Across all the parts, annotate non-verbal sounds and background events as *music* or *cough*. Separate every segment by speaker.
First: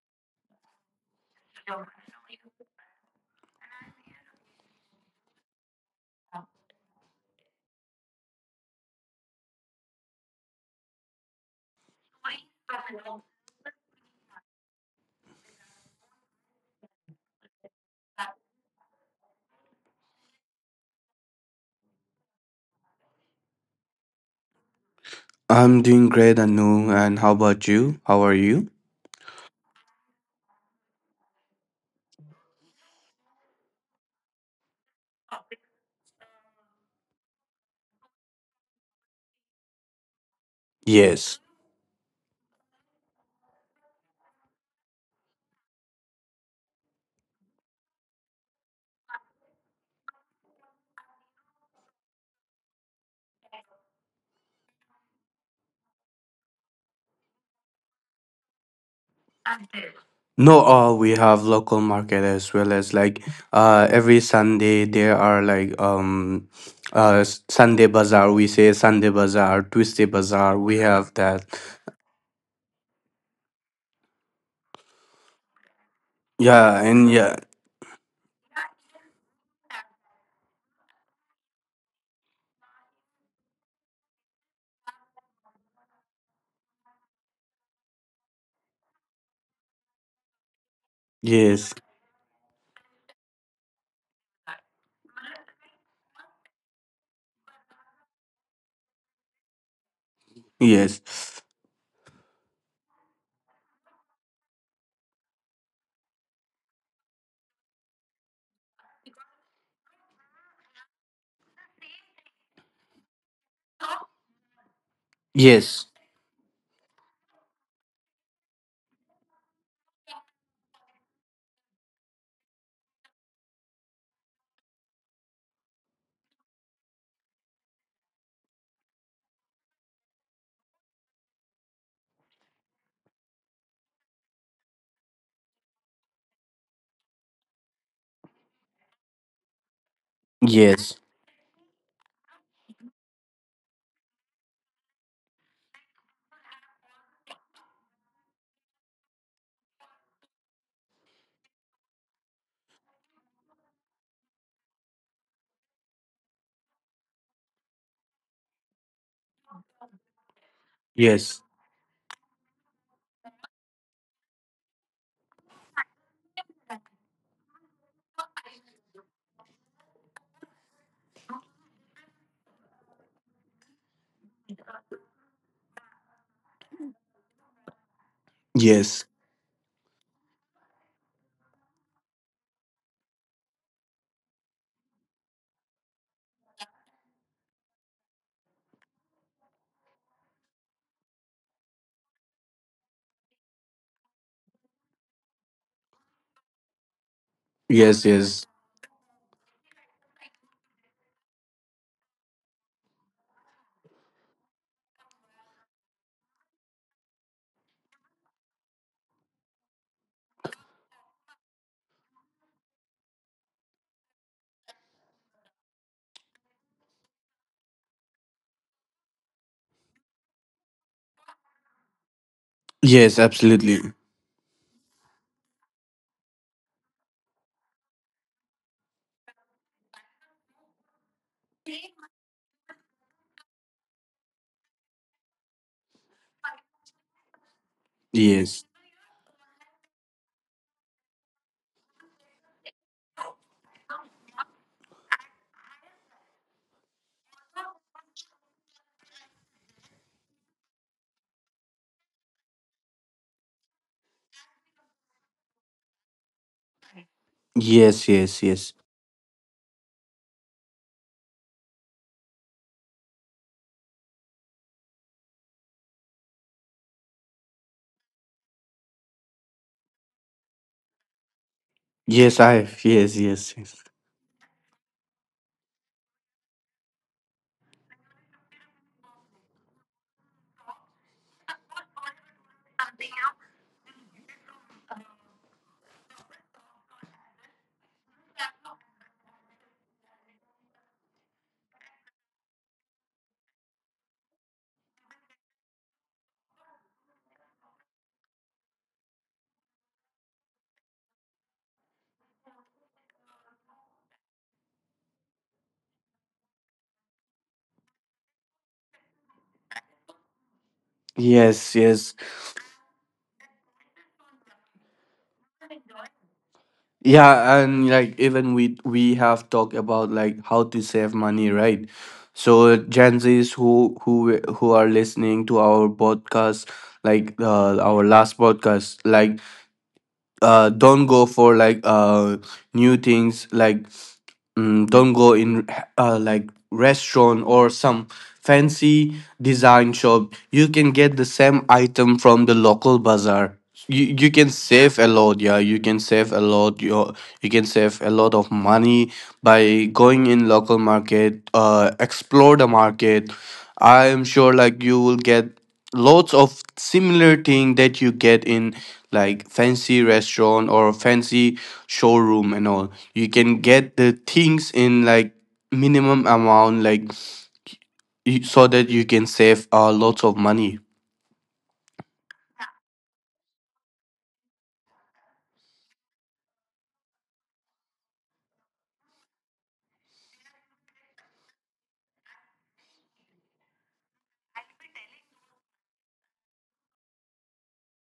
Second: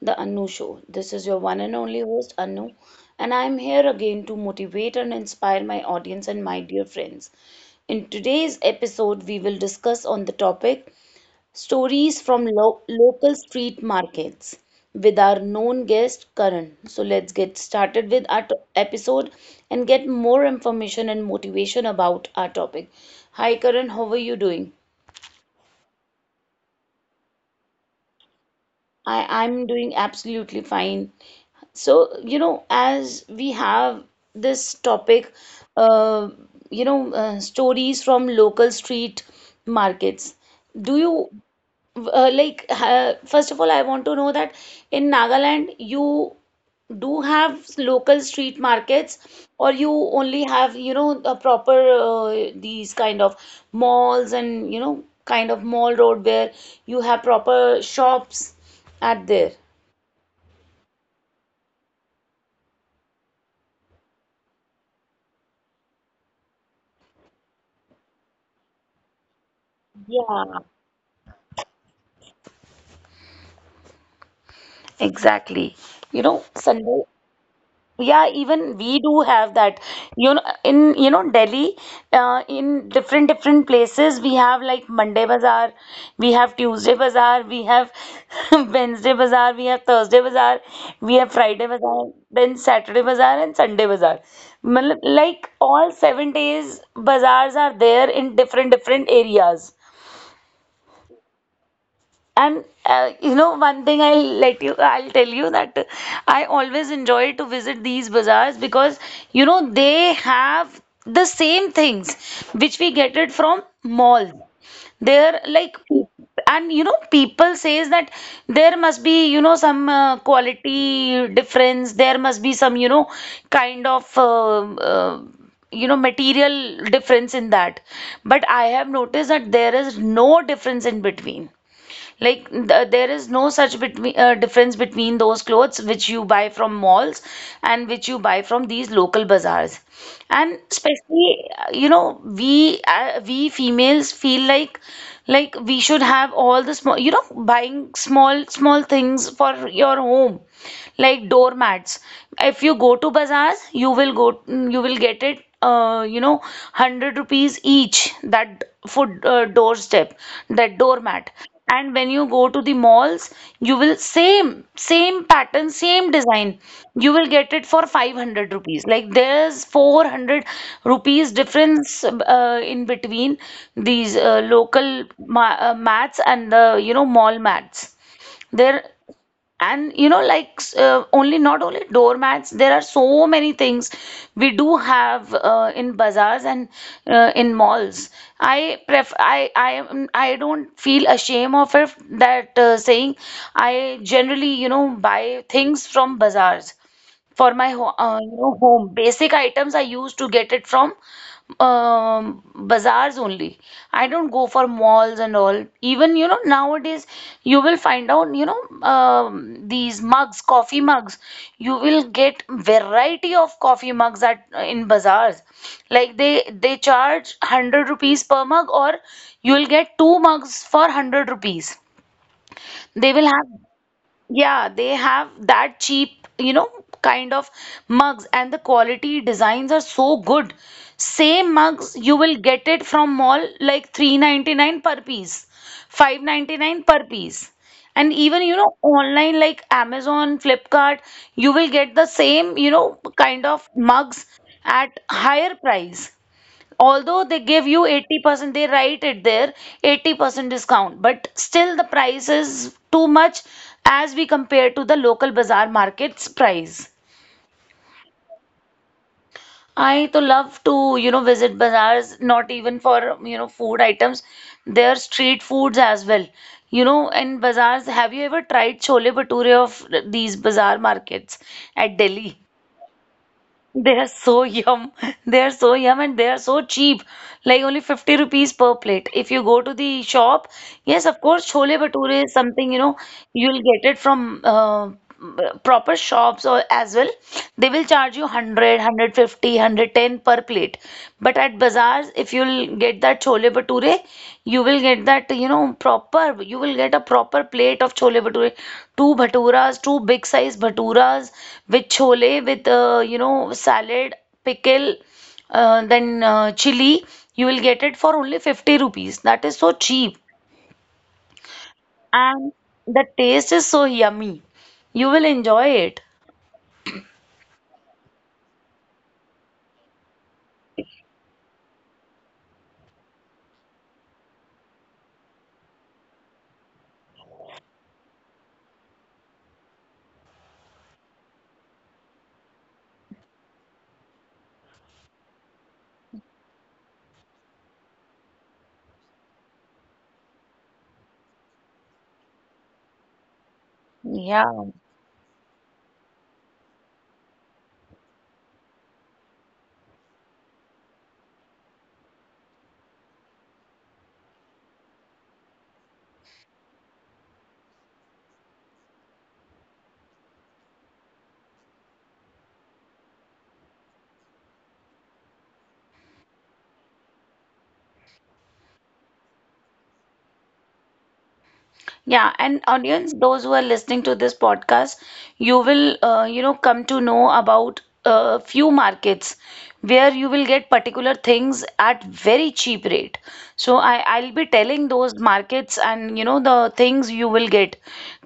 Speaker 1: The Anu Show. This is your one and only host, Anu, and I am here again to motivate and inspire my audience and my dear friends. In today's episode, we will discuss on the topic stories from local street markets with our known guest, Karan. So let's get started with our episode and get more information and motivation about our topic. Hi, Karan, how are you doing?
Speaker 2: I'm doing great, Anu. And how about you? How are you?
Speaker 1: I'm doing absolutely fine. So, you know, as we have this topic, uh, you know, stories from local street markets, do you
Speaker 2: Yes.
Speaker 1: first of all, I want to know that in Nagaland, you do have local street markets, or you only have, you know, a proper these kind of malls and, you know, kind of mall road where you have proper shops at there.
Speaker 2: No, we have local market as well as like every Sunday there are like Sunday bazaar. We say Sunday bazaar, Tuesday
Speaker 1: Yeah,
Speaker 2: bazaar. We have that.
Speaker 1: exactly. You know,
Speaker 2: Yeah,
Speaker 1: Sunday,
Speaker 2: and yeah,
Speaker 1: yeah, even we do have that. You know, in you know Delhi, in different different places, we have like Monday Bazaar, we have Tuesday Bazaar, we have *laughs* Wednesday Bazaar, we have Thursday Bazaar, we have Friday
Speaker 2: yes,
Speaker 1: Bazaar, then Saturday Bazaar and Sunday Bazaar. मतलब, like all 7 days, bazaars are there in different different areas.
Speaker 2: yes,
Speaker 1: And you know, one thing I'll tell you that I always enjoy to visit these bazaars because you know they have the same things which we get it from malls. They're like,
Speaker 2: yes,
Speaker 1: and you know, people says that there must be you know some quality difference. There must be some you know kind of uh, you know material difference in that. But I have noticed that there is no difference in between. Like th there is no such between difference between those clothes which you buy from malls and which you buy from these local bazaars. And
Speaker 2: yes,
Speaker 1: especially, you know, we females feel like we should have all the small, you know, buying small small things for your home like doormats. If you go to bazaars, you will get it you know 100 rupees each that food doorstep that doormat,
Speaker 2: yes,
Speaker 1: and when you go to the malls, you will same same pattern same design you will get it for 500 rupees. Like there's 400 rupees difference in between these local ma mats and the you know mall mats there.
Speaker 2: yes,
Speaker 1: And you know like only not only doormats, there are so many things we do have in bazaars and in malls. I pref i i am I don't feel ashamed of it that saying I generally you know buy things from bazaars for my ho
Speaker 2: yes,
Speaker 1: you know
Speaker 2: yes,
Speaker 1: home basic items I used to get it from bazaars only. I don't go for malls and all. Even you know nowadays you will find out you know these mugs, coffee mugs. You will get variety of coffee mugs at in bazaars. Like they charge 100 rupees per mug or you will get two mugs for 100 rupees. They will
Speaker 2: yes,
Speaker 1: have,
Speaker 2: absolutely,
Speaker 1: yeah, they have that cheap, you know, kind of mugs, and the quality designs are so good. Same mugs you will get it from mall like 399 per piece, 599 per piece. And even, you
Speaker 2: yes,
Speaker 1: know, online like Amazon, Flipkart, you will get the same, you know, kind of mugs at higher price, although they give you 80%, they write it there 80% discount, but still the price is too much as we compare to the local bazaar market's price.
Speaker 2: yes, yes, yes,
Speaker 1: I to love to you know visit bazaars, not even for you know food items, their street foods as well, you know, in bazaars. Have you ever tried chole bhature of these bazaar markets at Delhi?
Speaker 2: yes. I have, yes, yes,
Speaker 1: They
Speaker 2: yes.
Speaker 1: are so yum. *laughs* They are so yum and they are so cheap. Like only 50 rupees per plate. If you go to the shop, yes, of course, chole bhature is something, you know, you'll get it from proper shops or as well. They will charge you 100, per plate. But at bazaar, as if you'll get that chole bhature, you will get that, you know, you will get a proper plate of chole bhature. Two bhaturas, two big size bhaturas with chole, with, you know, salad, pickle, then chili. You will get it for only 50 rupees. That is so cheap.
Speaker 2: Yes, yes.
Speaker 1: And the taste is so yummy. You will enjoy it.
Speaker 2: Yeah, and like even we have talked about like how to save money, right? So Gen Zs who are listening to our podcast, like our last podcast, like don't go for like new things, like don't go in like restaurant or some fancy design shop. You can get the same item from the local bazaar. You you,
Speaker 1: Yeah.
Speaker 2: can save a lot, yeah, you can save a lot, you can save a lot of money by going in local market, explore the market. I am sure like you will get lots of similar thing that you get in like fancy restaurant or fancy showroom and all. You can get the things in like minimum amount, like so that you can save lots of money.
Speaker 1: Yeah, and audience, those who are listening to this podcast, you will, you know, come to know about a few markets where you will get particular things at very cheap rate. So I'll be telling those markets and you know the things you will get.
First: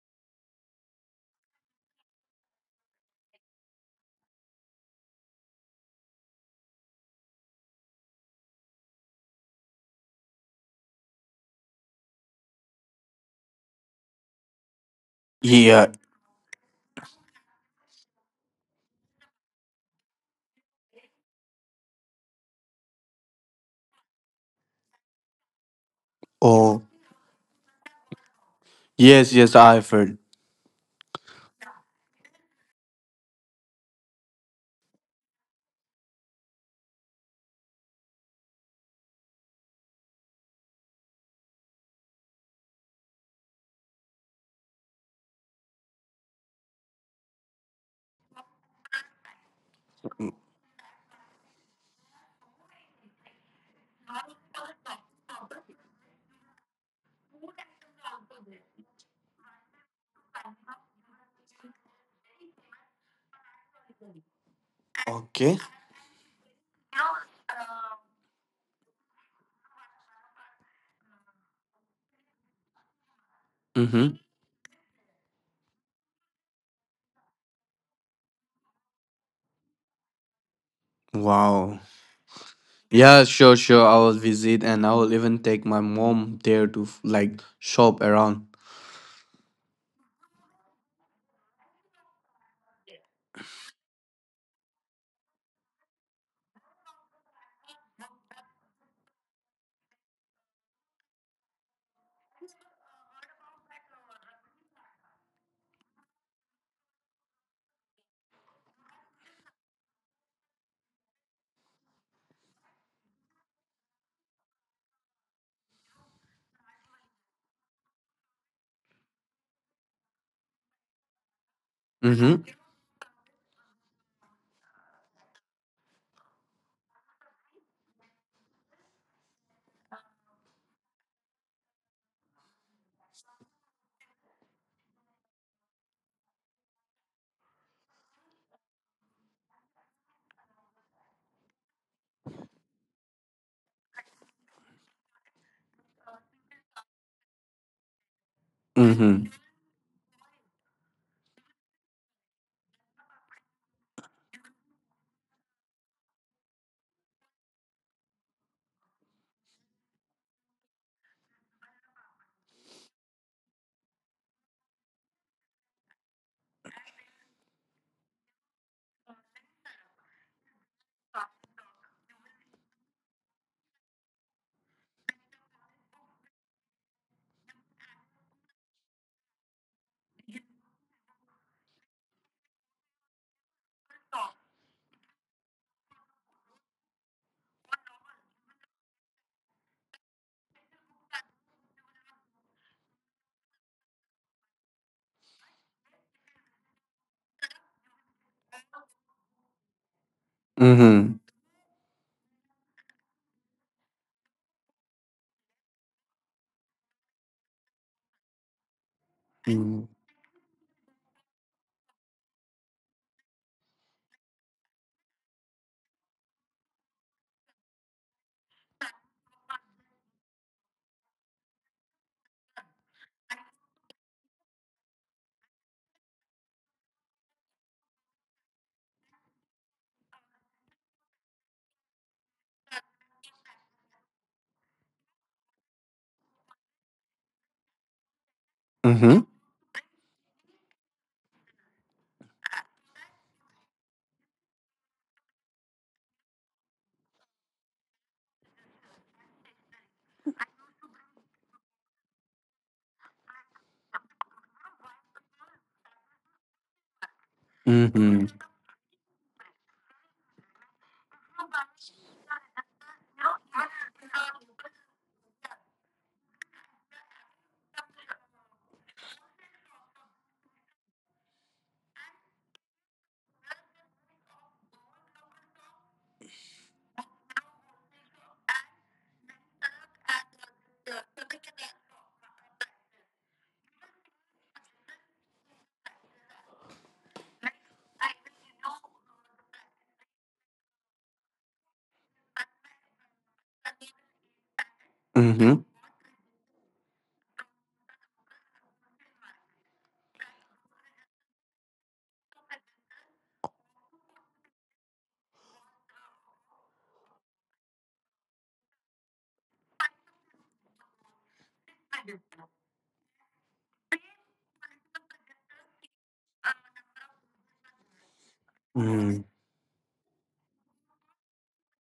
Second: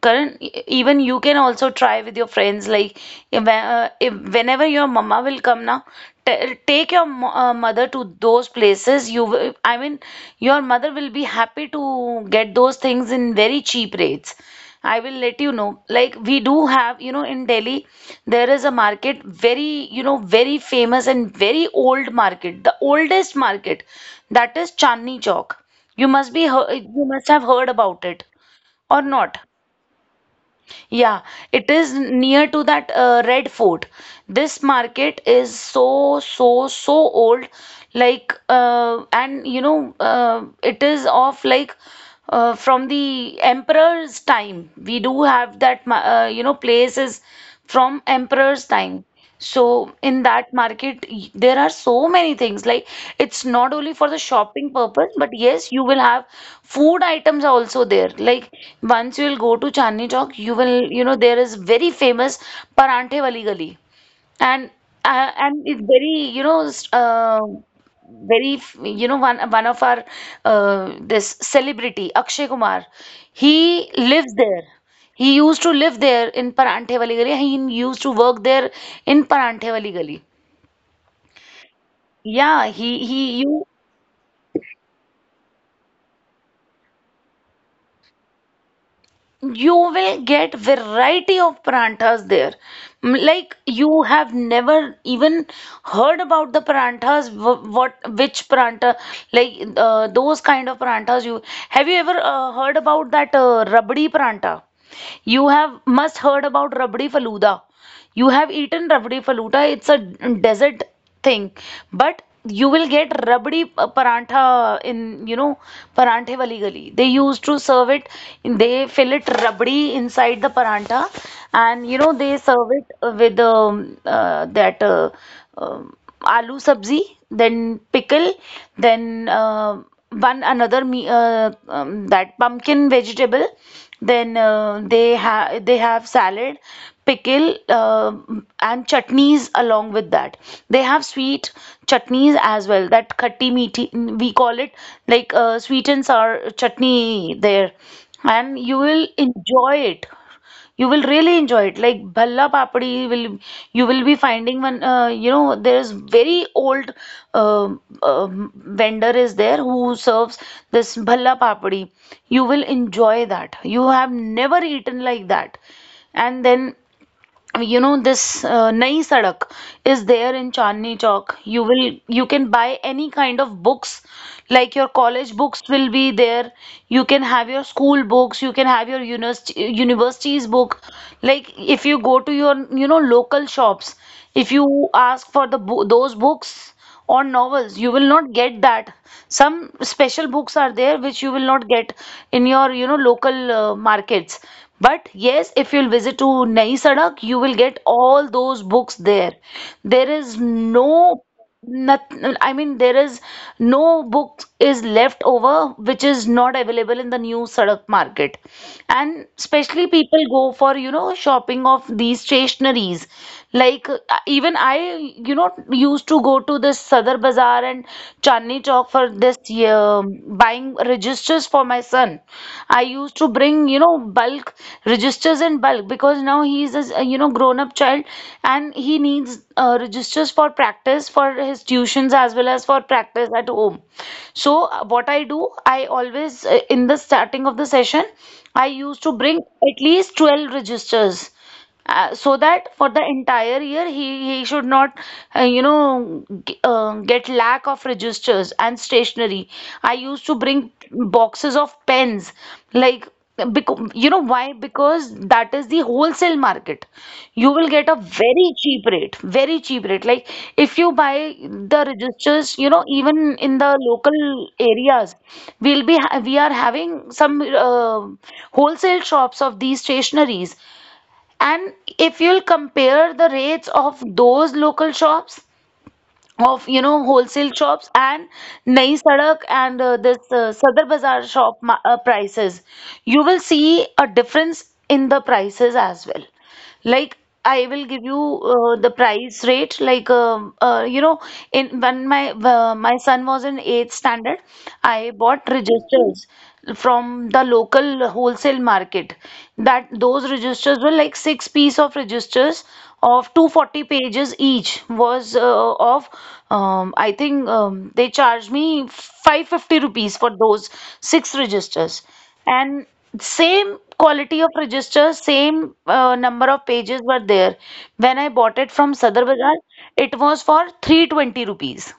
Speaker 1: Current, even you can also try with your friends. Like if whenever your mama will come now, T take your mother to those places. I mean, your mother will be happy to get those things in very cheap rates. I will let you know.
Speaker 2: Yeah.
Speaker 1: Like we do have, you know, in Delhi, there is a market, very, you know, very famous and very old market, the oldest market, that is Chandni Chowk.
Speaker 2: Oh.
Speaker 1: You must have heard about it or
Speaker 2: Yes,
Speaker 1: not.
Speaker 2: yes, I've heard.
Speaker 1: Yeah, it is near to that Red Fort. This market is so, so, so old. Like, and you know, it is of like from the emperor's time. We do have that, you know, place is from emperor's time. So in that market, there are so many things. Like it's not only for the shopping purpose, but yes, you will have food items are also there. Like once you will go to Chandni Chowk, you will, you know, there is very famous Paranthe Wali Gali. And
Speaker 2: Okay.
Speaker 1: it's very you know very you know one of our this celebrity Akshay Kumar, he
Speaker 2: Mm-hmm.
Speaker 1: lives there, he used to live there in Paranthe Wali Gali, he used to work there in Paranthe Wali Gali.
Speaker 2: Wow.
Speaker 1: Yeah,
Speaker 2: Yeah,
Speaker 1: he
Speaker 2: sure,
Speaker 1: you
Speaker 2: sure, I will visit, and I will even take my mom there to like shop around.
Speaker 1: you will get variety of paranthas there. Like you have never even heard about the paranthas what which parantha, like those kind of paranthas you have, you ever heard about that rabdi parantha? You have must heard about rabdi faluda. You have eaten rabdi faluda, it's a desert thing, but you will get rabdi parantha in you know paranthe wali gali. They used to serve it, they fill it rabdi inside the parantha, and you know they
Speaker 2: Mm-hmm.
Speaker 1: serve it with that um aloo sabzi, then pickle, then one another me that pumpkin vegetable, then they have salad, pickle, and chutneys along with that. They have sweet chutneys as well. That khatti meathi we call it, like sweet and sour chutney there, and you will
Speaker 2: Mm-hmm.
Speaker 1: enjoy it. You will really enjoy it. Like bhalla papdi, will you will be finding one, you know, there is very old uh, um vendor is there who serves this bhalla papdi. You will enjoy that. You have never eaten like that. And then you know this Nayi Sadak is there in Chandni Chowk. You will you can buy any kind of books, like your college books will be there. You can have your school books. You can have your university universities book. Like if you go to your you know local shops, if you ask for the bo those books or novels, you will not get that. Some special books are there which you will not get in your you know local markets, but yes if you'll visit to Nayi Sadak, you will get all those books there. There is no
Speaker 2: Mm-hmm.
Speaker 1: not, I mean, there is no book is left over which is not available in the new Sadak market. And especially
Speaker 2: Mm-hmm.
Speaker 1: people go for you know shopping of these stationaries, like even I, you know, used to go to this Sadar Bazaar and Chandni Chowk for this buying registers for my son. I used to bring, you know, bulk registers in bulk because now he's a, you know, grown-up child and he needs registers for practice for his tuitions as well as for practice at home. So what I do, I always in the starting of the session, I used to bring at least 12 registers, so that for the entire year he should not get lack of registers and stationery. I used to bring boxes of pens, like, because you know why? Because that is the wholesale market. You will get a
Speaker 2: Mm-hmm.
Speaker 1: very cheap rate, very cheap rate, like if you buy the registers, you know, even in the local areas, we are having some wholesale shops of these stationeries. And if you'll compare the rates of those local shops, of, you know, wholesale shops, and Nayi Sadak and this Sadar Bazaar prices, you will see a difference in the prices as well. Like, I will give you the price rate. Like, you know, in when my my son was in eighth standard, I bought
Speaker 2: Mm-hmm.
Speaker 1: registers from the local wholesale market. That those registers were like six piece of registers of 240 pages each, was of I think, they charged me 550 rupees for those six registers. And same quality of registers, same number of pages were there when I bought it from Sadar
Speaker 2: Mm.
Speaker 1: Bazaar, it was for 320 rupees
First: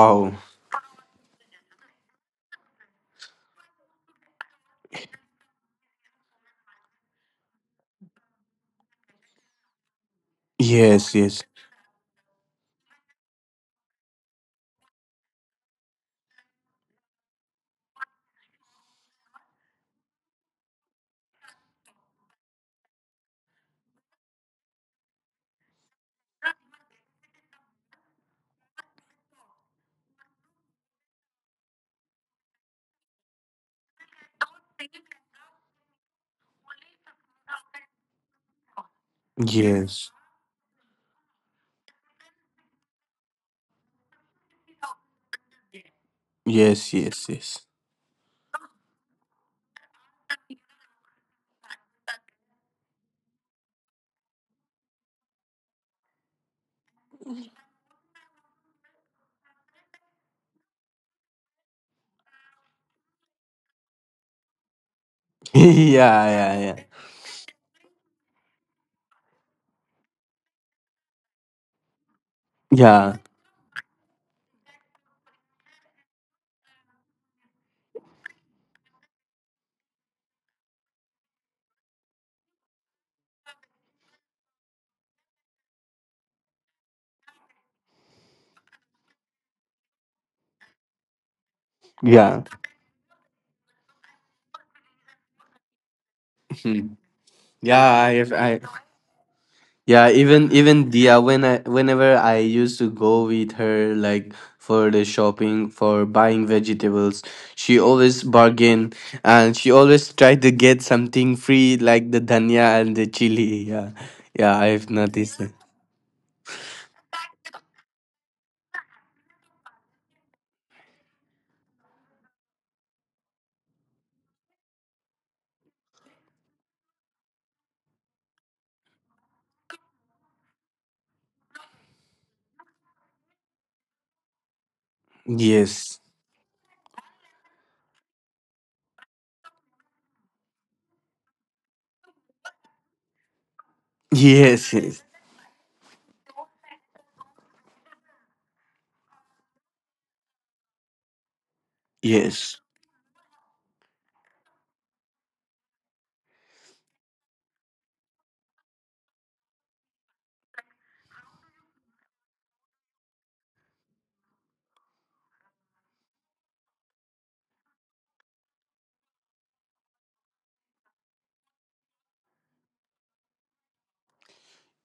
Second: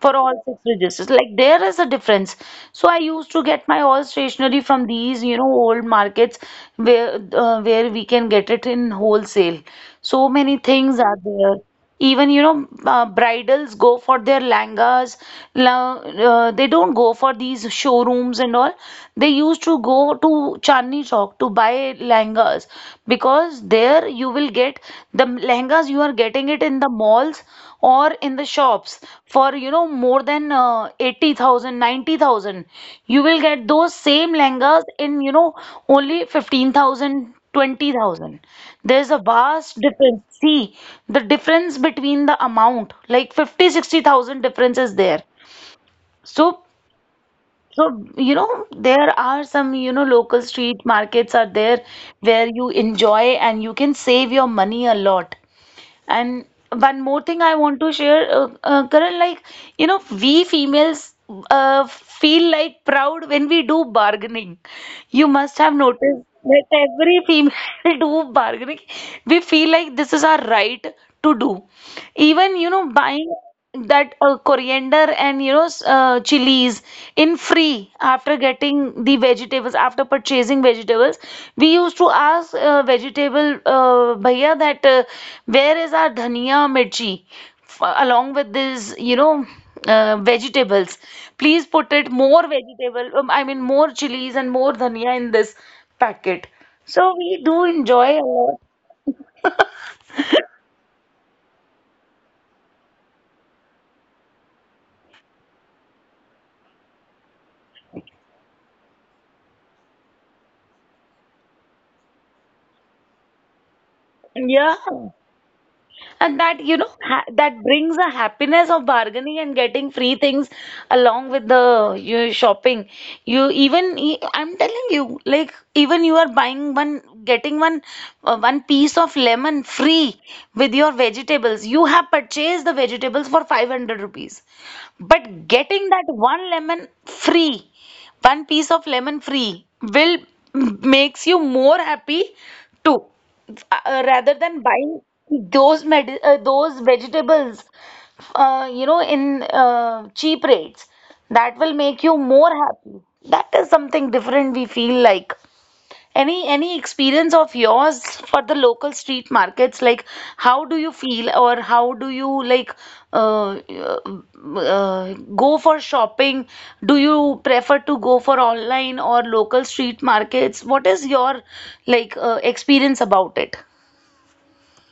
Speaker 1: for all six registers. Like, there is a difference. So I used to get my all stationery from these, you know, old markets where we can get it in wholesale. So many things are
Speaker 2: Yes, yes,
Speaker 1: there. Even, you know, bridals go for their langas. La- they don't go for these showrooms and all. They used to go to Chandni Chowk to buy langas, because there you will get the langas you are getting it in the malls or in the shops for, you know, more than 80,000. You will get those same lehengas in, you know, only 15,000, 20,000. There's a vast
Speaker 2: yes,
Speaker 1: difference, see. The difference between the amount, like 50, 60,000 difference is there. so
Speaker 2: yes, yes, yes.
Speaker 1: so you know there are some, you know, local street markets are there where you enjoy and you can save your money a lot. And one more thing I want to share, Karan, like, you know, we females feel like proud when we do bargaining. You must
Speaker 2: *laughs*
Speaker 1: have noticed
Speaker 2: Yeah,
Speaker 1: that
Speaker 2: yeah, yeah.
Speaker 1: every female *laughs* do bargaining. We feel like this is our right to do. Even, you know,
Speaker 2: Yeah,
Speaker 1: buying that coriander and, you know, chilies in free after getting the vegetables, after purchasing vegetables, we used to ask vegetable bhaiya that where is our dhania mirchi along with this, you know, vegetables. Please put it more
Speaker 2: yeah.
Speaker 1: vegetable, I mean, more chilies and more dhania in this packet.
Speaker 2: Mhm.
Speaker 1: So we do
Speaker 2: Yeah,
Speaker 1: enjoy a lot.
Speaker 2: yeah, even Dia, whenever I used to go with her, like, for the shopping, for buying vegetables, she always bargain, and she always tried to get something free, like the dhania and the chili. Yeah, yeah,
Speaker 1: Yeah.
Speaker 2: I've noticed that.
Speaker 1: And that, you know, ha that brings a happiness of bargaining and getting free things along with the you shopping. I'm telling you, like, even you are buying one, getting one, one piece of lemon free with your vegetables. You have purchased the vegetables for 500 rupees, but getting that
Speaker 2: Yes. *laughs*
Speaker 1: one lemon free, one piece of lemon free will makes you more happy too, rather than
Speaker 2: Yes,
Speaker 1: buying
Speaker 2: yes.
Speaker 1: those vegetables you know, in cheap rates. That will make you more
Speaker 2: Yes.
Speaker 1: happy. That is something different we feel like. Any experience of yours for the local street markets? Like, how do you feel, or how do you like uh, go for shopping? Do you prefer to go for online or local street markets? What is your like experience about it?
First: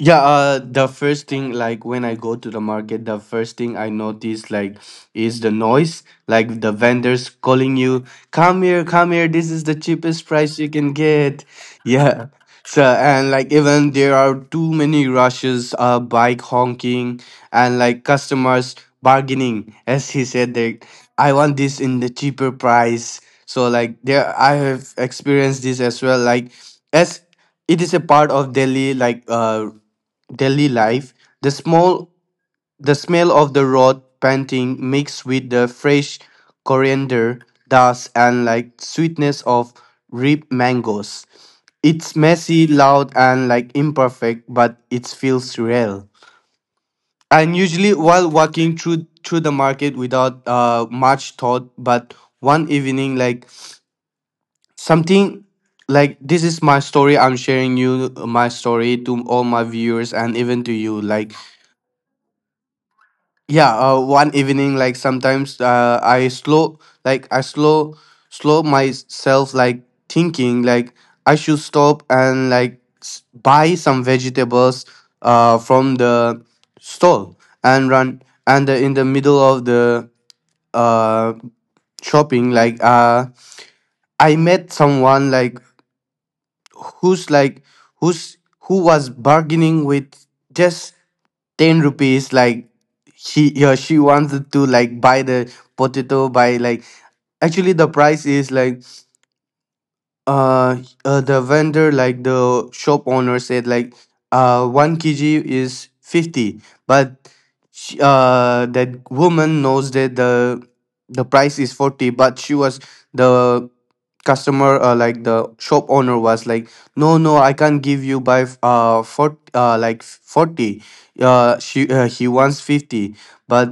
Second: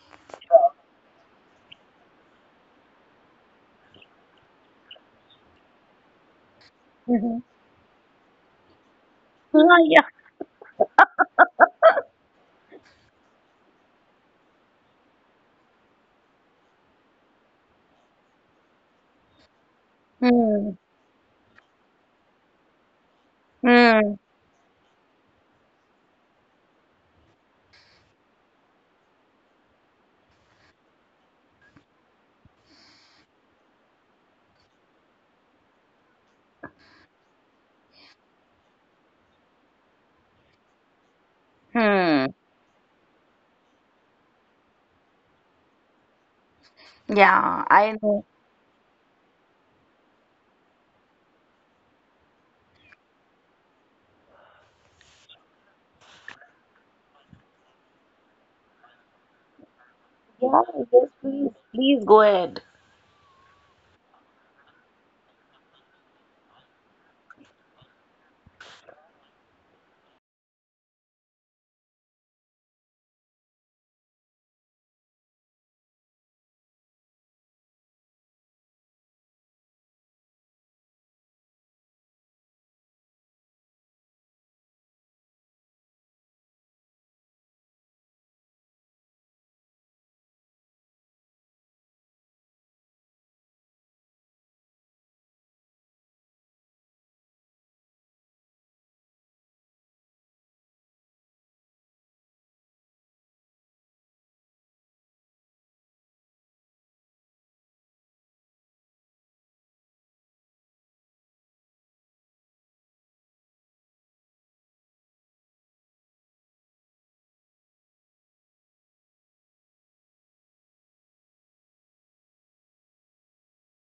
Speaker 2: Yeah, the first thing like when I go to the market, the first thing I notice like is the noise, like the vendors
Speaker 1: Mm-hmm.
Speaker 2: calling you, come here, this is the
Speaker 1: Oh, yeah.
Speaker 2: cheapest price you can get." *laughs* Yeah. So and like even there are too many rushes, bike honking, and like customers bargaining, as he said
Speaker 1: Hmm.
Speaker 2: that I want this in the cheaper price. So like
Speaker 1: Hmm.
Speaker 2: there, I have experienced this as well. Like, as it is a part of Delhi, like daily life. The small the smell of the rot panting mixed with the fresh coriander dust and like sweetness of ripe mangoes. It's
Speaker 1: Hmm.
Speaker 2: messy, loud, and like imperfect, but it feels real. And
Speaker 1: Yeah, I
Speaker 2: usually,
Speaker 1: know.
Speaker 2: while walking through the market without much thought, but one evening, like something, like this is my story. I'm sharing you my story to all my viewers and
Speaker 1: Yeah,
Speaker 2: even to you.
Speaker 1: yes,
Speaker 2: Like,
Speaker 1: please, please go ahead.
Speaker 2: yeah, one evening, like sometimes I slow myself, like thinking like I should stop and like buy some vegetables from the stall and run, and in the middle of the uh, shopping, like I met someone like, who's like who's who was bargaining with just 10 rupees, like she he or she wants to like buy the potato, by like actually the price is like, uh, the shop owner said like 1 kg is 50, but that woman knows that the price is 40, but she was the customer like the shop owner was like, no, no, I can't give you by for, like, 40. She He wants 50. But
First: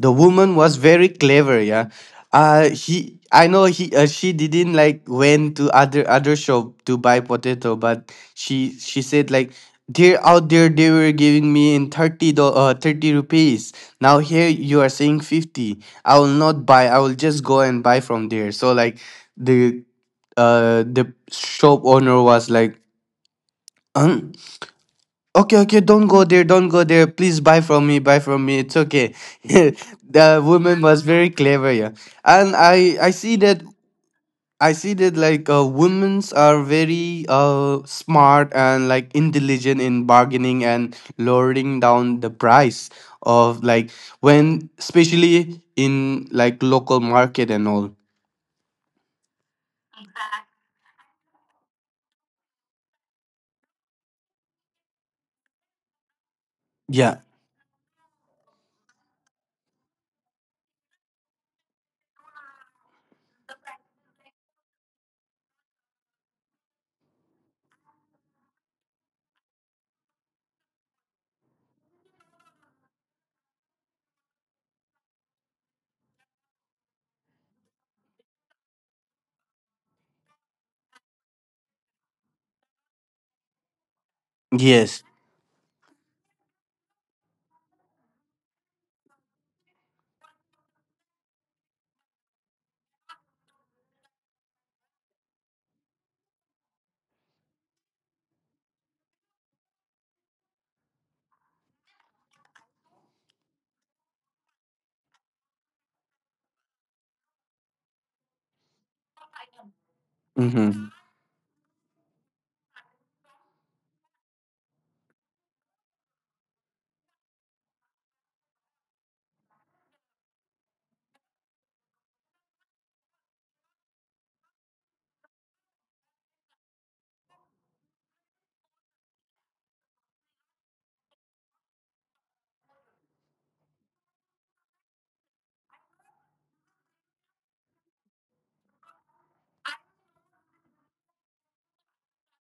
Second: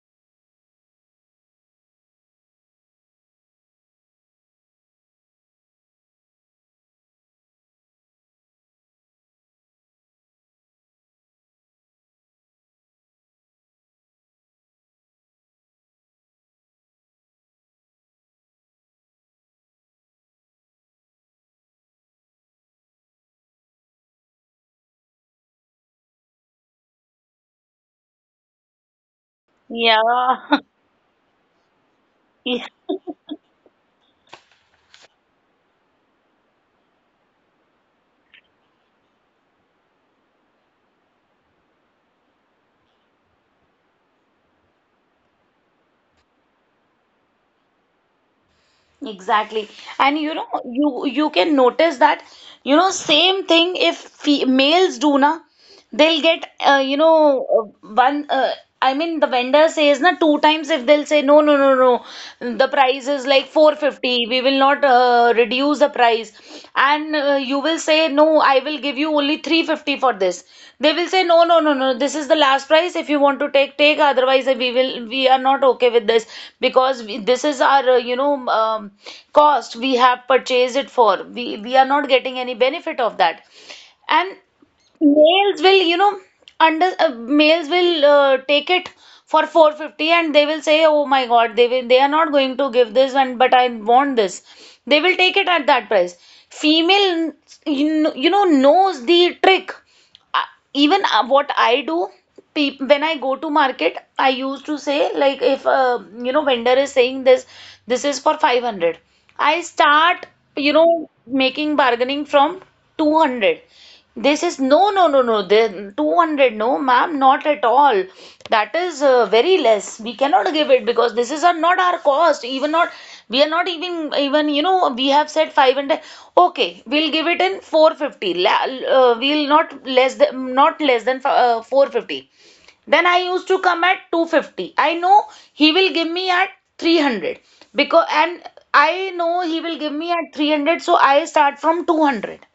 Speaker 2: the woman was very clever, yeah. He I know he She didn't like went to other shop to buy potato, but she said like, they're out there, they were giving me in 30, 30 rupees, now here you are saying 50. I will not buy, I will just go and buy from there. So like the the shop owner was like, "Huh? Okay, okay, don't go there, don't go there. Please buy from me, buy from me. It's okay." *laughs* The
Speaker 1: Yeah.
Speaker 2: woman was very clever, yeah. And
Speaker 1: *laughs*
Speaker 2: I see that, like, women's are very smart and like intelligent in bargaining and lowering down the price of like, when especially in like local market and all.
Speaker 1: Exactly. And you know, you can notice that, you know, same thing if fe males do na, they'll get, you
Speaker 2: Yeah.
Speaker 1: know, one. I mean, the vendor says na two times, if they'll say no, no, no, no, the price is like 450, we will not reduce the price, and you will say no, I will give you only 350 for this. They will say no, no, no, no, this is the last price. If you want to take, take. Otherwise, we will. We are not okay with this, because this is our, you know, cost we have purchased it for. We are not getting any benefit of that. And
Speaker 2: Yes.
Speaker 1: males will, you know, under males will take it for 450 and they will say, "Oh my God, they will, they are not going to give this one, but I want this." They will take it at that price. Female, you know, knows the trick. Uh, Even what I do, peop when I go to market, I used to say like, if you know, vendor is saying this, this is for 500. I start, you
Speaker 2: Mm-hmm.
Speaker 1: know, making bargaining from 200. This is no, no, no, no. The 200, no, ma'am, not at all. That is very less. We cannot give it, because this is our, not our cost. Even not, we are not even, even, you know, we have said 500. Okay, we'll give it in 450. We'll not less than, not less than 450. Then I used to come at 250. I know he will give me at 300, because, and I know he will give me at 300. So I start from 200.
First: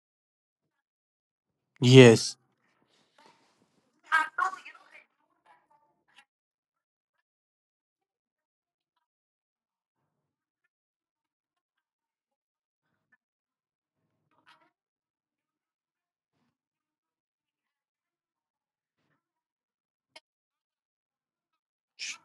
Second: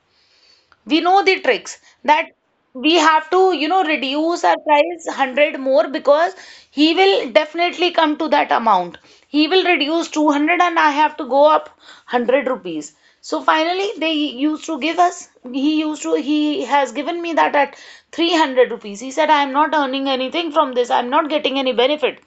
Speaker 1: We know the tricks that
Speaker 2: Yes.
Speaker 1: we have to, you know, reduce our price 100 more, because he will definitely come to that amount. He will reduce 200 and I have to go up 100 rupees. So finally they used to give us, he used to he has given me that at 300 rupees. He said, "I am not earning anything from this. I am not getting any benefit."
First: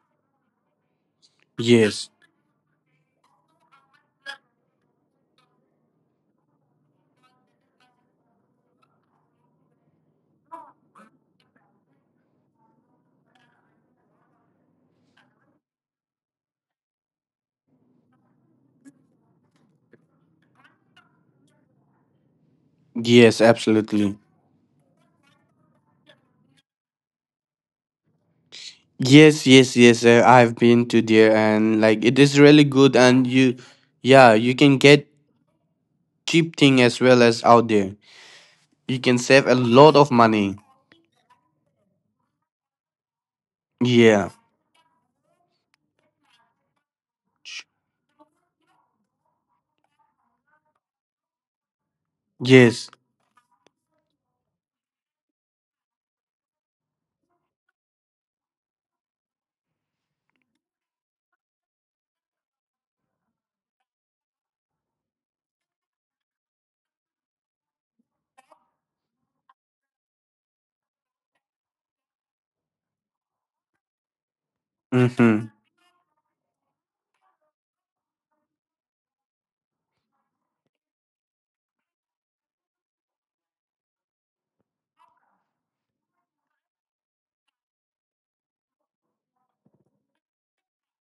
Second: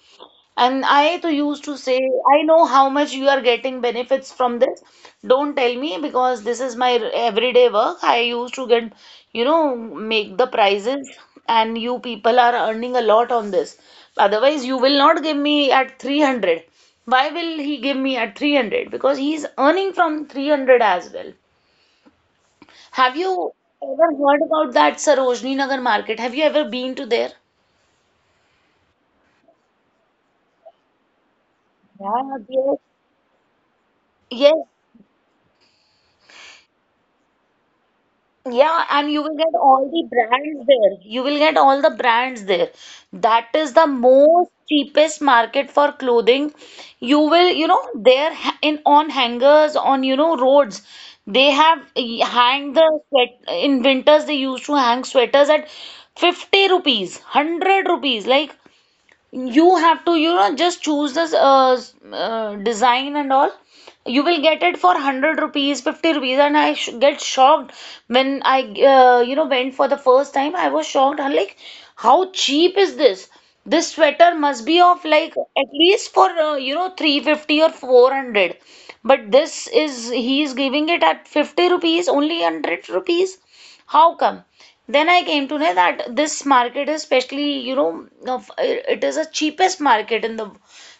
Speaker 1: And I to used to say,
Speaker 2: Yes.
Speaker 1: I know how much you are getting benefits from this. Don't tell me, because this is my everyday work. I used to get, you know, make the prices, and you people are earning a lot on this. Otherwise, you will not give me at 300. Why will he give me at 300? Because he's earning from 300 as well. Have
Speaker 2: Yes,
Speaker 1: you ever
Speaker 2: absolutely.
Speaker 1: heard about that Sarojini Nagar market? Have you ever been to there?
Speaker 2: Yes, yes, yes. I've been to there, and like it
Speaker 1: Yeah,
Speaker 2: is really
Speaker 1: yes,
Speaker 2: good, and you yeah, you
Speaker 1: yes.
Speaker 2: can get cheap thing as well as out there.
Speaker 1: Yeah,
Speaker 2: You
Speaker 1: and
Speaker 2: can
Speaker 1: you will
Speaker 2: save
Speaker 1: get
Speaker 2: a
Speaker 1: all
Speaker 2: lot
Speaker 1: the
Speaker 2: of money.
Speaker 1: brands there. You will get all the brands there. That is the
Speaker 2: Yeah.
Speaker 1: most cheapest market for clothing. You will, you know, in on hangers, on, you know, roads, they have hang
Speaker 2: Yes.
Speaker 1: the sweat in winters, they used to hang sweaters at 50 rupees, 100 rupees. Like, you have to, you know, just choose this design and all, you will get it for 100 rupees, 50 rupees. And I sh get shocked when I you know, went for the first time, I was shocked, I'm like, how cheap is this? This sweater must be of like
Speaker 2: Mhm.
Speaker 1: at least for you know, 350 or 400, but this is, he is giving it at 50 rupees only, 100 rupees. How come? Then I came to know that this market is especially, you know, it is a cheapest market in the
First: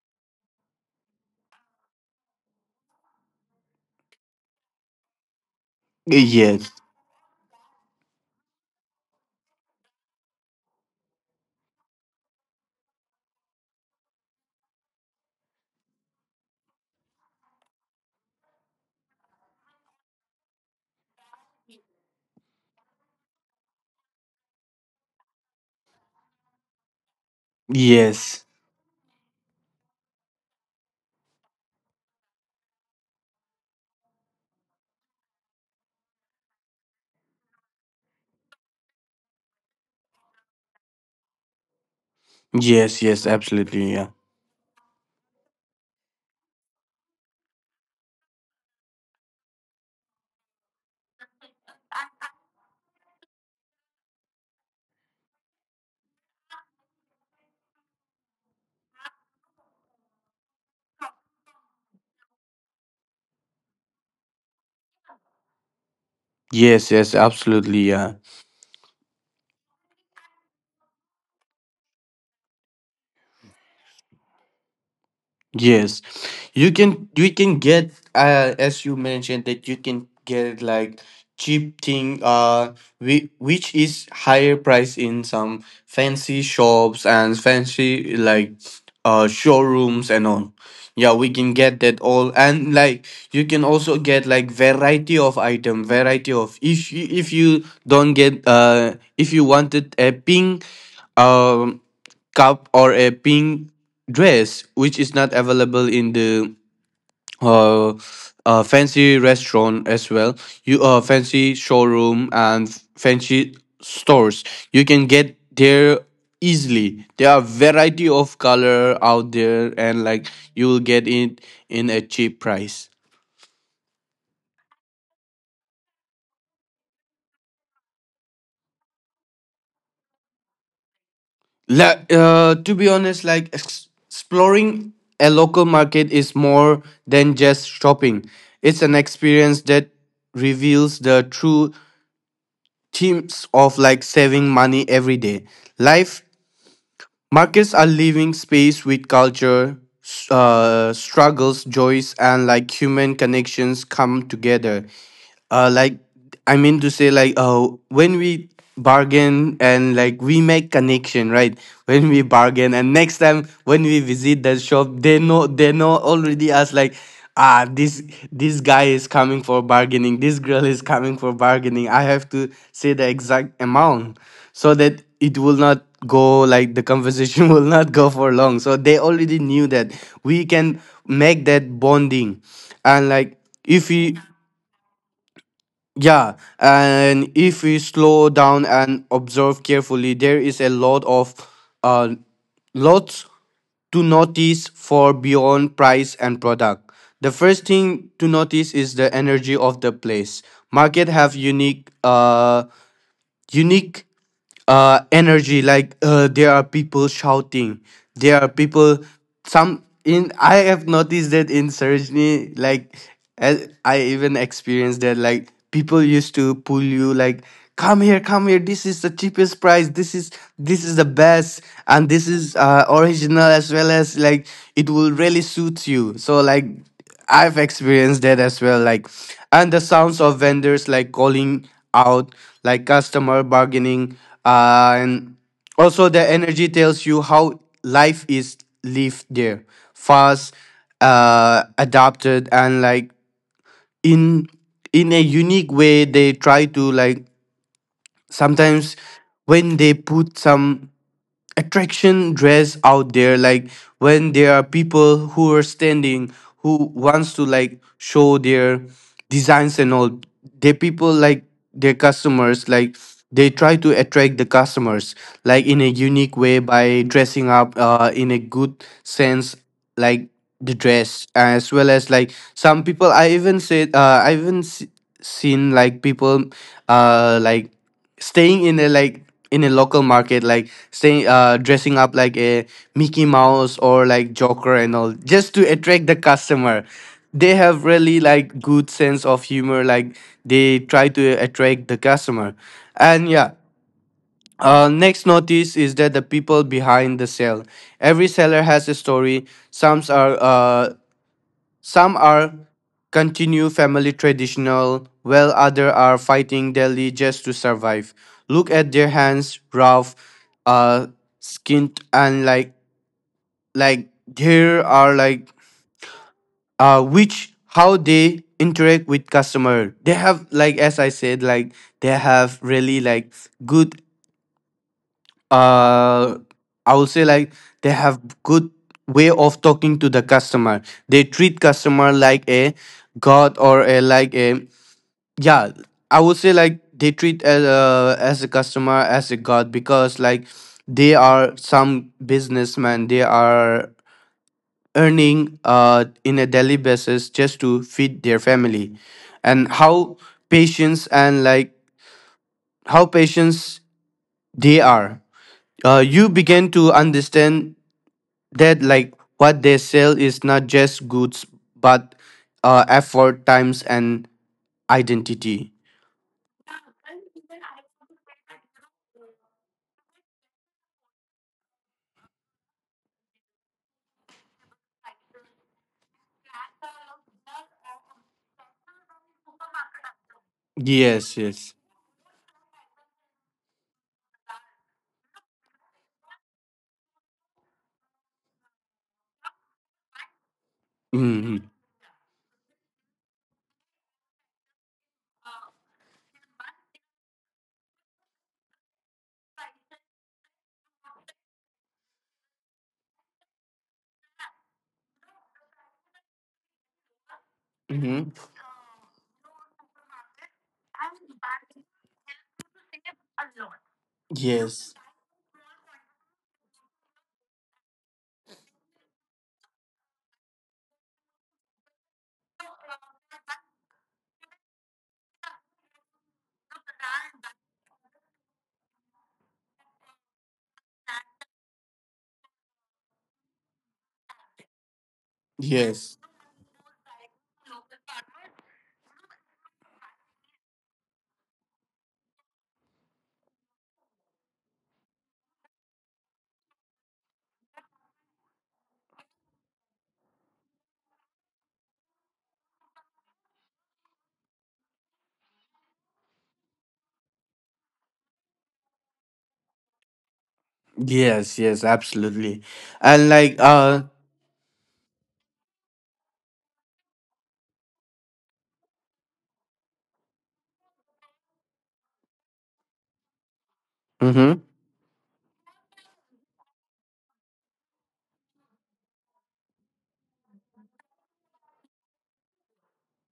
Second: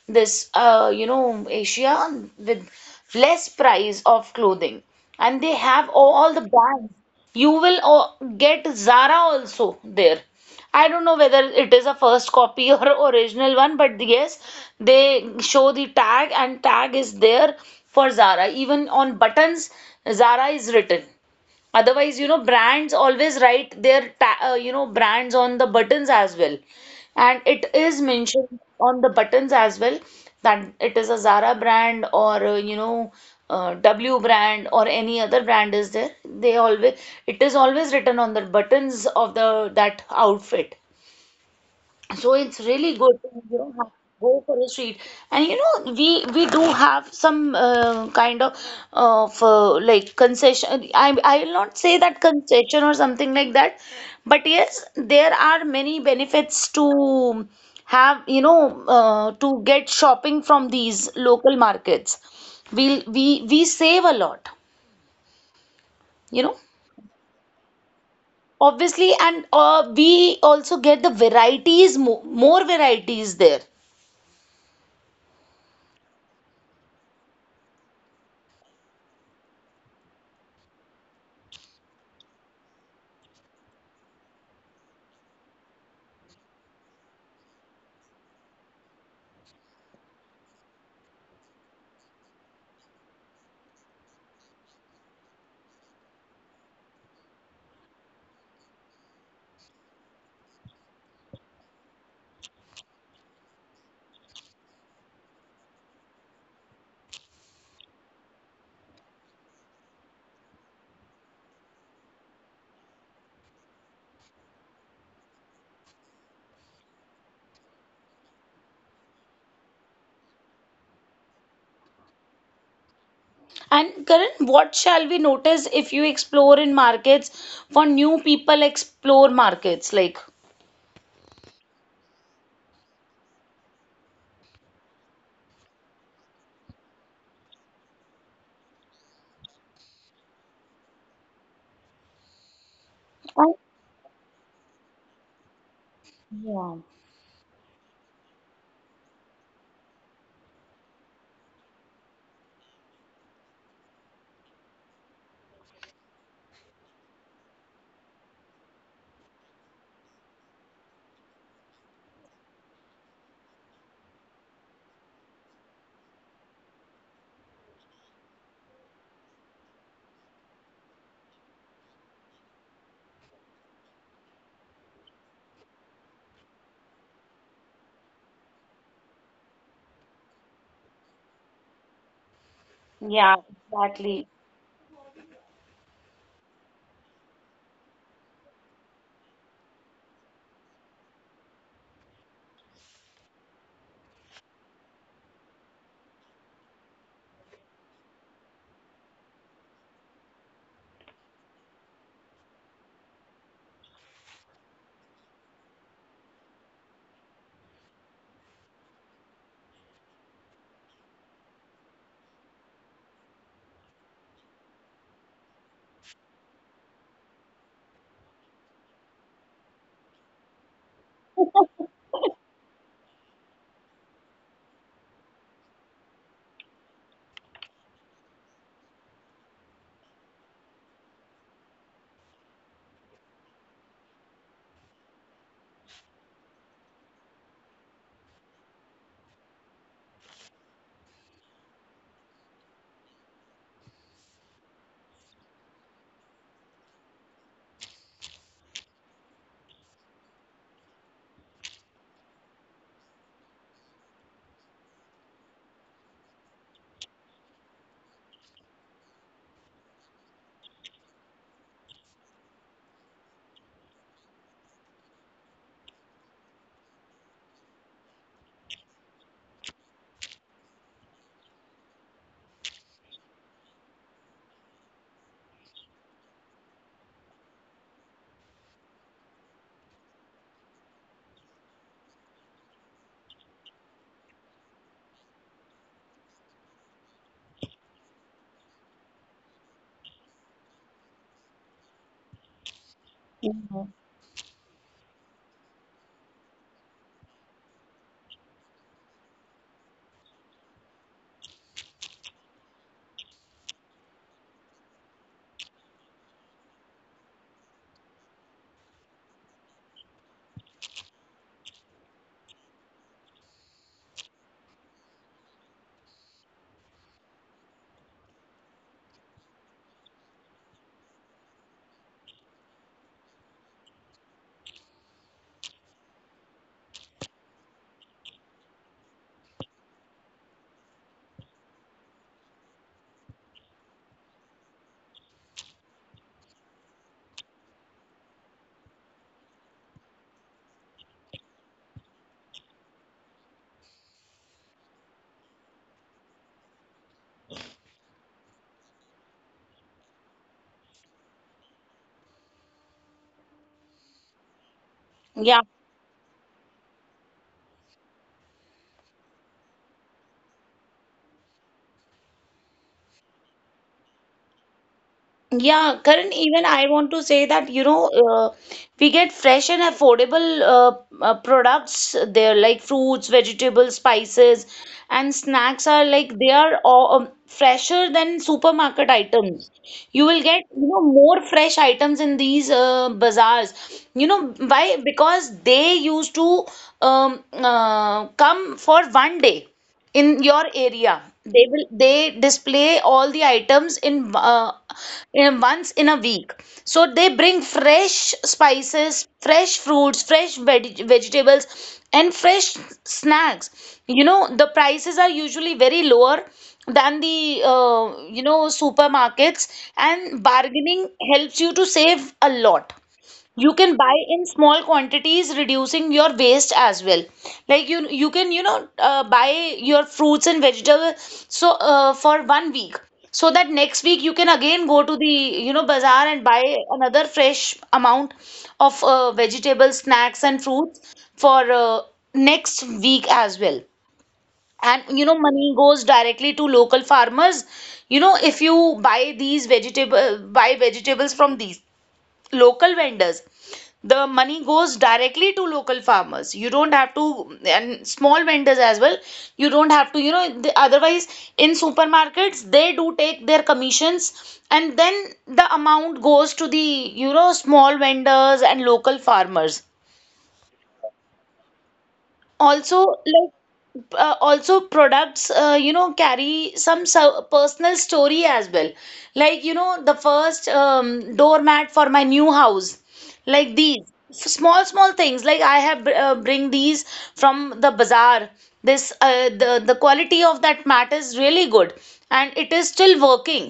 Speaker 1: this you know, Asia with less price of clothing, and they have all the
Speaker 2: Yes.
Speaker 1: brands. You will get Zara also there. I don't know whether it is a first copy or *laughs* original one, but yes, they show the tag, and tag is there for Zara. Even on buttons, Zara is written. Otherwise, you know, brands always write their, you know, brands on the buttons as well. And it is
Speaker 2: Yes.
Speaker 1: mentioned on the buttons as well that it is a Zara brand or, you know, W brand or any other brand is there. They always, it is always written on the buttons of the that outfit. So it's really
Speaker 2: Yes,
Speaker 1: good to,
Speaker 2: yes,
Speaker 1: you know,
Speaker 2: absolutely. Yeah.
Speaker 1: go for a street, and you know, we do have some kind of like concession. I will not say that concession or something like that, but yes, there are many benefits to have, you know, to get shopping from these local markets. We save a lot, you know.
Speaker 2: Yes, yes, absolutely. Yeah.
Speaker 1: Obviously, and we also get the varieties, mo more varieties there.
Speaker 2: Yes, you can get, as you mentioned, that you can get like cheap thing, which is higher price in some fancy shops and fancy, like, showrooms and all. Yeah, we can get that all, and like you can also get like variety of item, variety of, if you don't get, if you wanted a pink um cup or a pink dress, which is not available in the uh, fancy restaurant as well. You fancy showroom and fancy stores. You can get there easily. There are variety of color out there, and like you will get it in a cheap price.
Speaker 1: And Karan, what shall we notice if you explore in markets for new people explore markets like?
Speaker 2: Like, to be honest, like exploring a local market is more than just shopping. It's an experience that reveals the true
Speaker 1: Oh,
Speaker 2: themes of like saving money every day. Life.
Speaker 1: yeah,
Speaker 2: Markets are living space with culture, struggles, joys, and like human connections come together. Like, I mean to say, like when we bargain and like we make connection, right? When we bargain, and next time when we visit the shop, they know already us, like. Ah, this guy is coming for bargaining. This girl is coming for bargaining. I have to say the exact amount so that it will not go, like, the conversation *laughs* will not go for long, so they already knew that we can make that bonding. And
Speaker 1: yeah,
Speaker 2: like if
Speaker 1: exactly.
Speaker 2: we yeah, and if we slow down and observe carefully, there is a lot of uh lots to notice for beyond price and product. The first thing to notice is the energy of the place. Market have unique, energy, like, there are people shouting, there are people, some in, I have noticed that in surgery, like, as I even experienced that, like people used to pull you, like, come here, come here, this is the cheapest price, this is the best, and this is original as well as, like, it will really suit you, so like, I've experienced that as well. Like, and the sounds of vendors like calling out, like customer bargaining, and also the energy tells you how life is lived there, fast, adapted, and, like, in in a unique way. They try to, like, sometimes when they put some attraction dress out there, like when there are people who are standing, who wants to like show their designs and all, their people, like, their customers, like, they try to attract the customers, like, in a unique way, by dressing up, in a good sense, like the dress as well as, like, some people, I even seen like people, like staying in a local market, like staying dressing up like a Mickey Mouse or like joker and all, just to attract the customer. They have really like good sense of humor, like they try to attract the customer. And yeah,
Speaker 1: Mhm.
Speaker 2: next notice is that the people behind the sale. Every seller has a story. some are uh, some are continue family traditional, while others are fighting daily just to survive. Look at their hands, rough, uh skinned, and like there are like which, how they interact with customer. They have like, as I said, like they have really like good, uh I will say, like they have good way of talking to the customer. They treat customer like a god, or a, yeah, I would say, like they treat as a customer as a god, because like they are some businessmen, they are earning in a daily basis, just to feed their family. And how patience, and like how patience they are.
Speaker 1: Yeah.
Speaker 2: You begin to understand that, like, what they sell is not just goods, but effort, times, and identity.
Speaker 1: Yeah, Karan, even I want to say that, you know, we get fresh and affordable products there, like fruits, vegetables, spices, and snacks are like, they are all, fresher than supermarket items. You will get, you know, more
Speaker 2: Yes,
Speaker 1: fresh
Speaker 2: yes.
Speaker 1: items in these bazaars. You know, why? Because they used to, come for 1 day in your area. They will
Speaker 2: Mhm.
Speaker 1: they display all the items in once in a week. So they bring fresh spices, fresh fruits, fresh veg vegetables, and fresh snacks. You know, the prices are usually very lower than the you
Speaker 2: Mm-hmm.
Speaker 1: know, supermarkets, and bargaining helps you to save a lot. You can buy in small
Speaker 2: Yes.
Speaker 1: quantities, reducing your waste as well. Like, you can, you know, buy your fruits and vegetables so, for 1 week, so that next week you can again go to the, you know, bazaar and buy another fresh amount of vegetables, snacks and fruits for next week as well. And you know, money goes
Speaker 2: Yes.
Speaker 1: directly to local farmers. You know, if you buy these vegetable buy vegetables from these local vendors, the money goes directly to local farmers. You don't have to, and small vendors as well. You don't have to, you know, the, otherwise in supermarkets they do take their commissions, and then the amount goes to the, you know, small vendors and local farmers
Speaker 2: Yes. Yes. Absolutely.
Speaker 1: also.
Speaker 2: And
Speaker 1: Like,
Speaker 2: like,
Speaker 1: also products, you know, carry some personal story as well. Like, you know, the first, doormat for my new house, like these small
Speaker 2: Mm-hmm.
Speaker 1: small things like I have bring these from the bazaar. This, the the quality of that mat is really good, and it is still working.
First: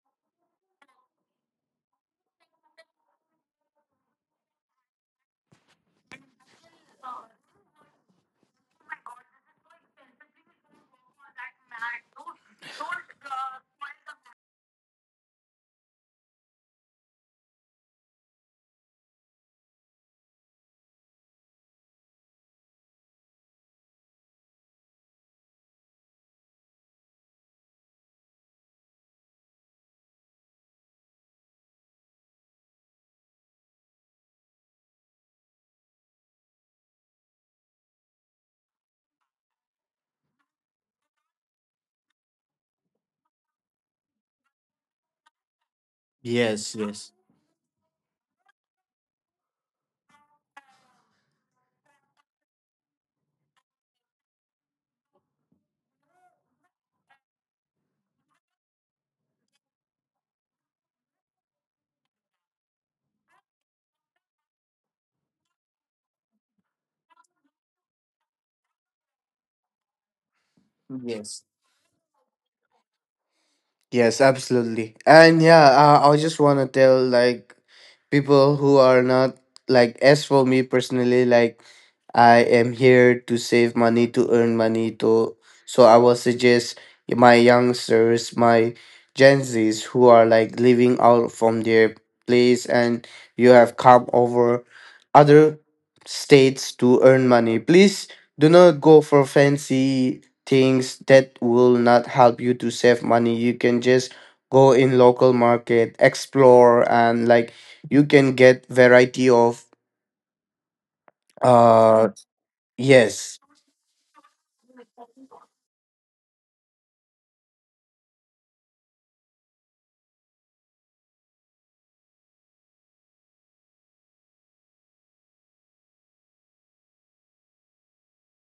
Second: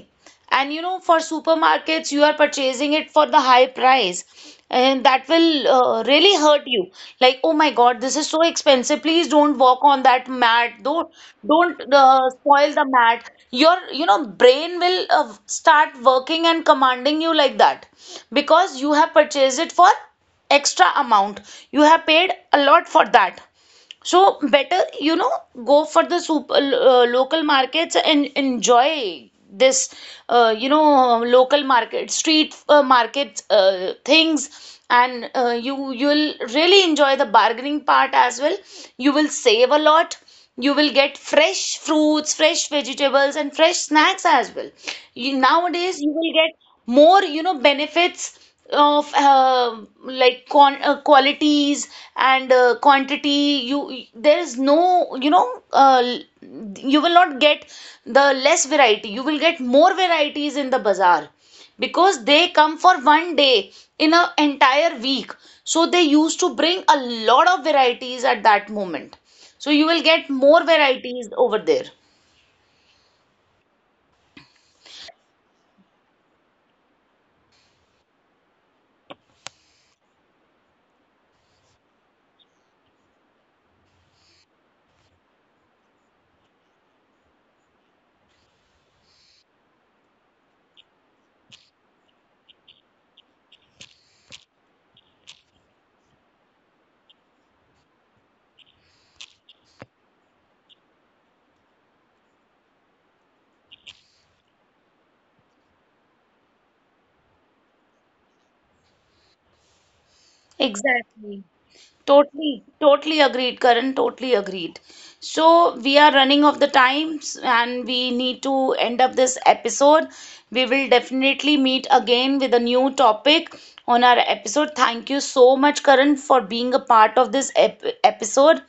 Speaker 1: And you know, for supermarkets, you are purchasing it for the high price, and that will really hurt you, like, oh my God, this is so expensive, please don't walk on that mat, don't spoil the mat. Your, you know, brain will start working and commanding you like that, because you have purchased it for extra amount. You have paid a lot for that. So better, you know, go for the local markets and enjoy this, you know, local market, street market things, and you you'll really enjoy the bargaining part as well. You will save a lot. You will get fresh fruits, fresh vegetables, and fresh snacks as well. You, nowadays, you will get
Speaker 2: Yes.
Speaker 1: more, you
Speaker 2: Yes.
Speaker 1: know, benefits of like con qualities and quantity. You There is no, you know, uh, l- you will not get the less variety, you will get more varieties in the bazaar, because they come for 1 day in an entire week, so they used to bring a lot of varieties at that moment, so you will get more varieties over there.
Speaker 2: Yes. Yes, absolutely. And yeah, I just want to tell, like, people who are not, like, as for me personally, like, I am here to save money, to earn money, to, so I will suggest my youngsters, my Gen Zs who are like living out from their place, and you have come over other states to earn money. Please do not go for fancy things that will not help you to save money. You can just go in local market, explore, and like you can get variety of
Speaker 1: Exactly.
Speaker 2: uh
Speaker 1: Totally, totally agreed,
Speaker 2: yes.
Speaker 1: Karan. Totally agreed. So we are running of the times, and we need to end up this episode. We will definitely meet again with a new topic on our episode. Thank you so much, Karan, for being a part of this ep episode.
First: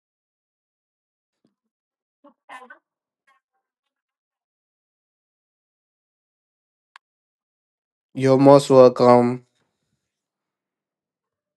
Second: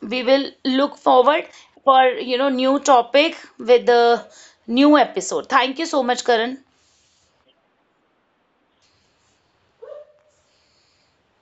Speaker 1: We will look forward for, you know, new topic with the new episode. Thank you so much, Karan.
Speaker 2: You're most welcome.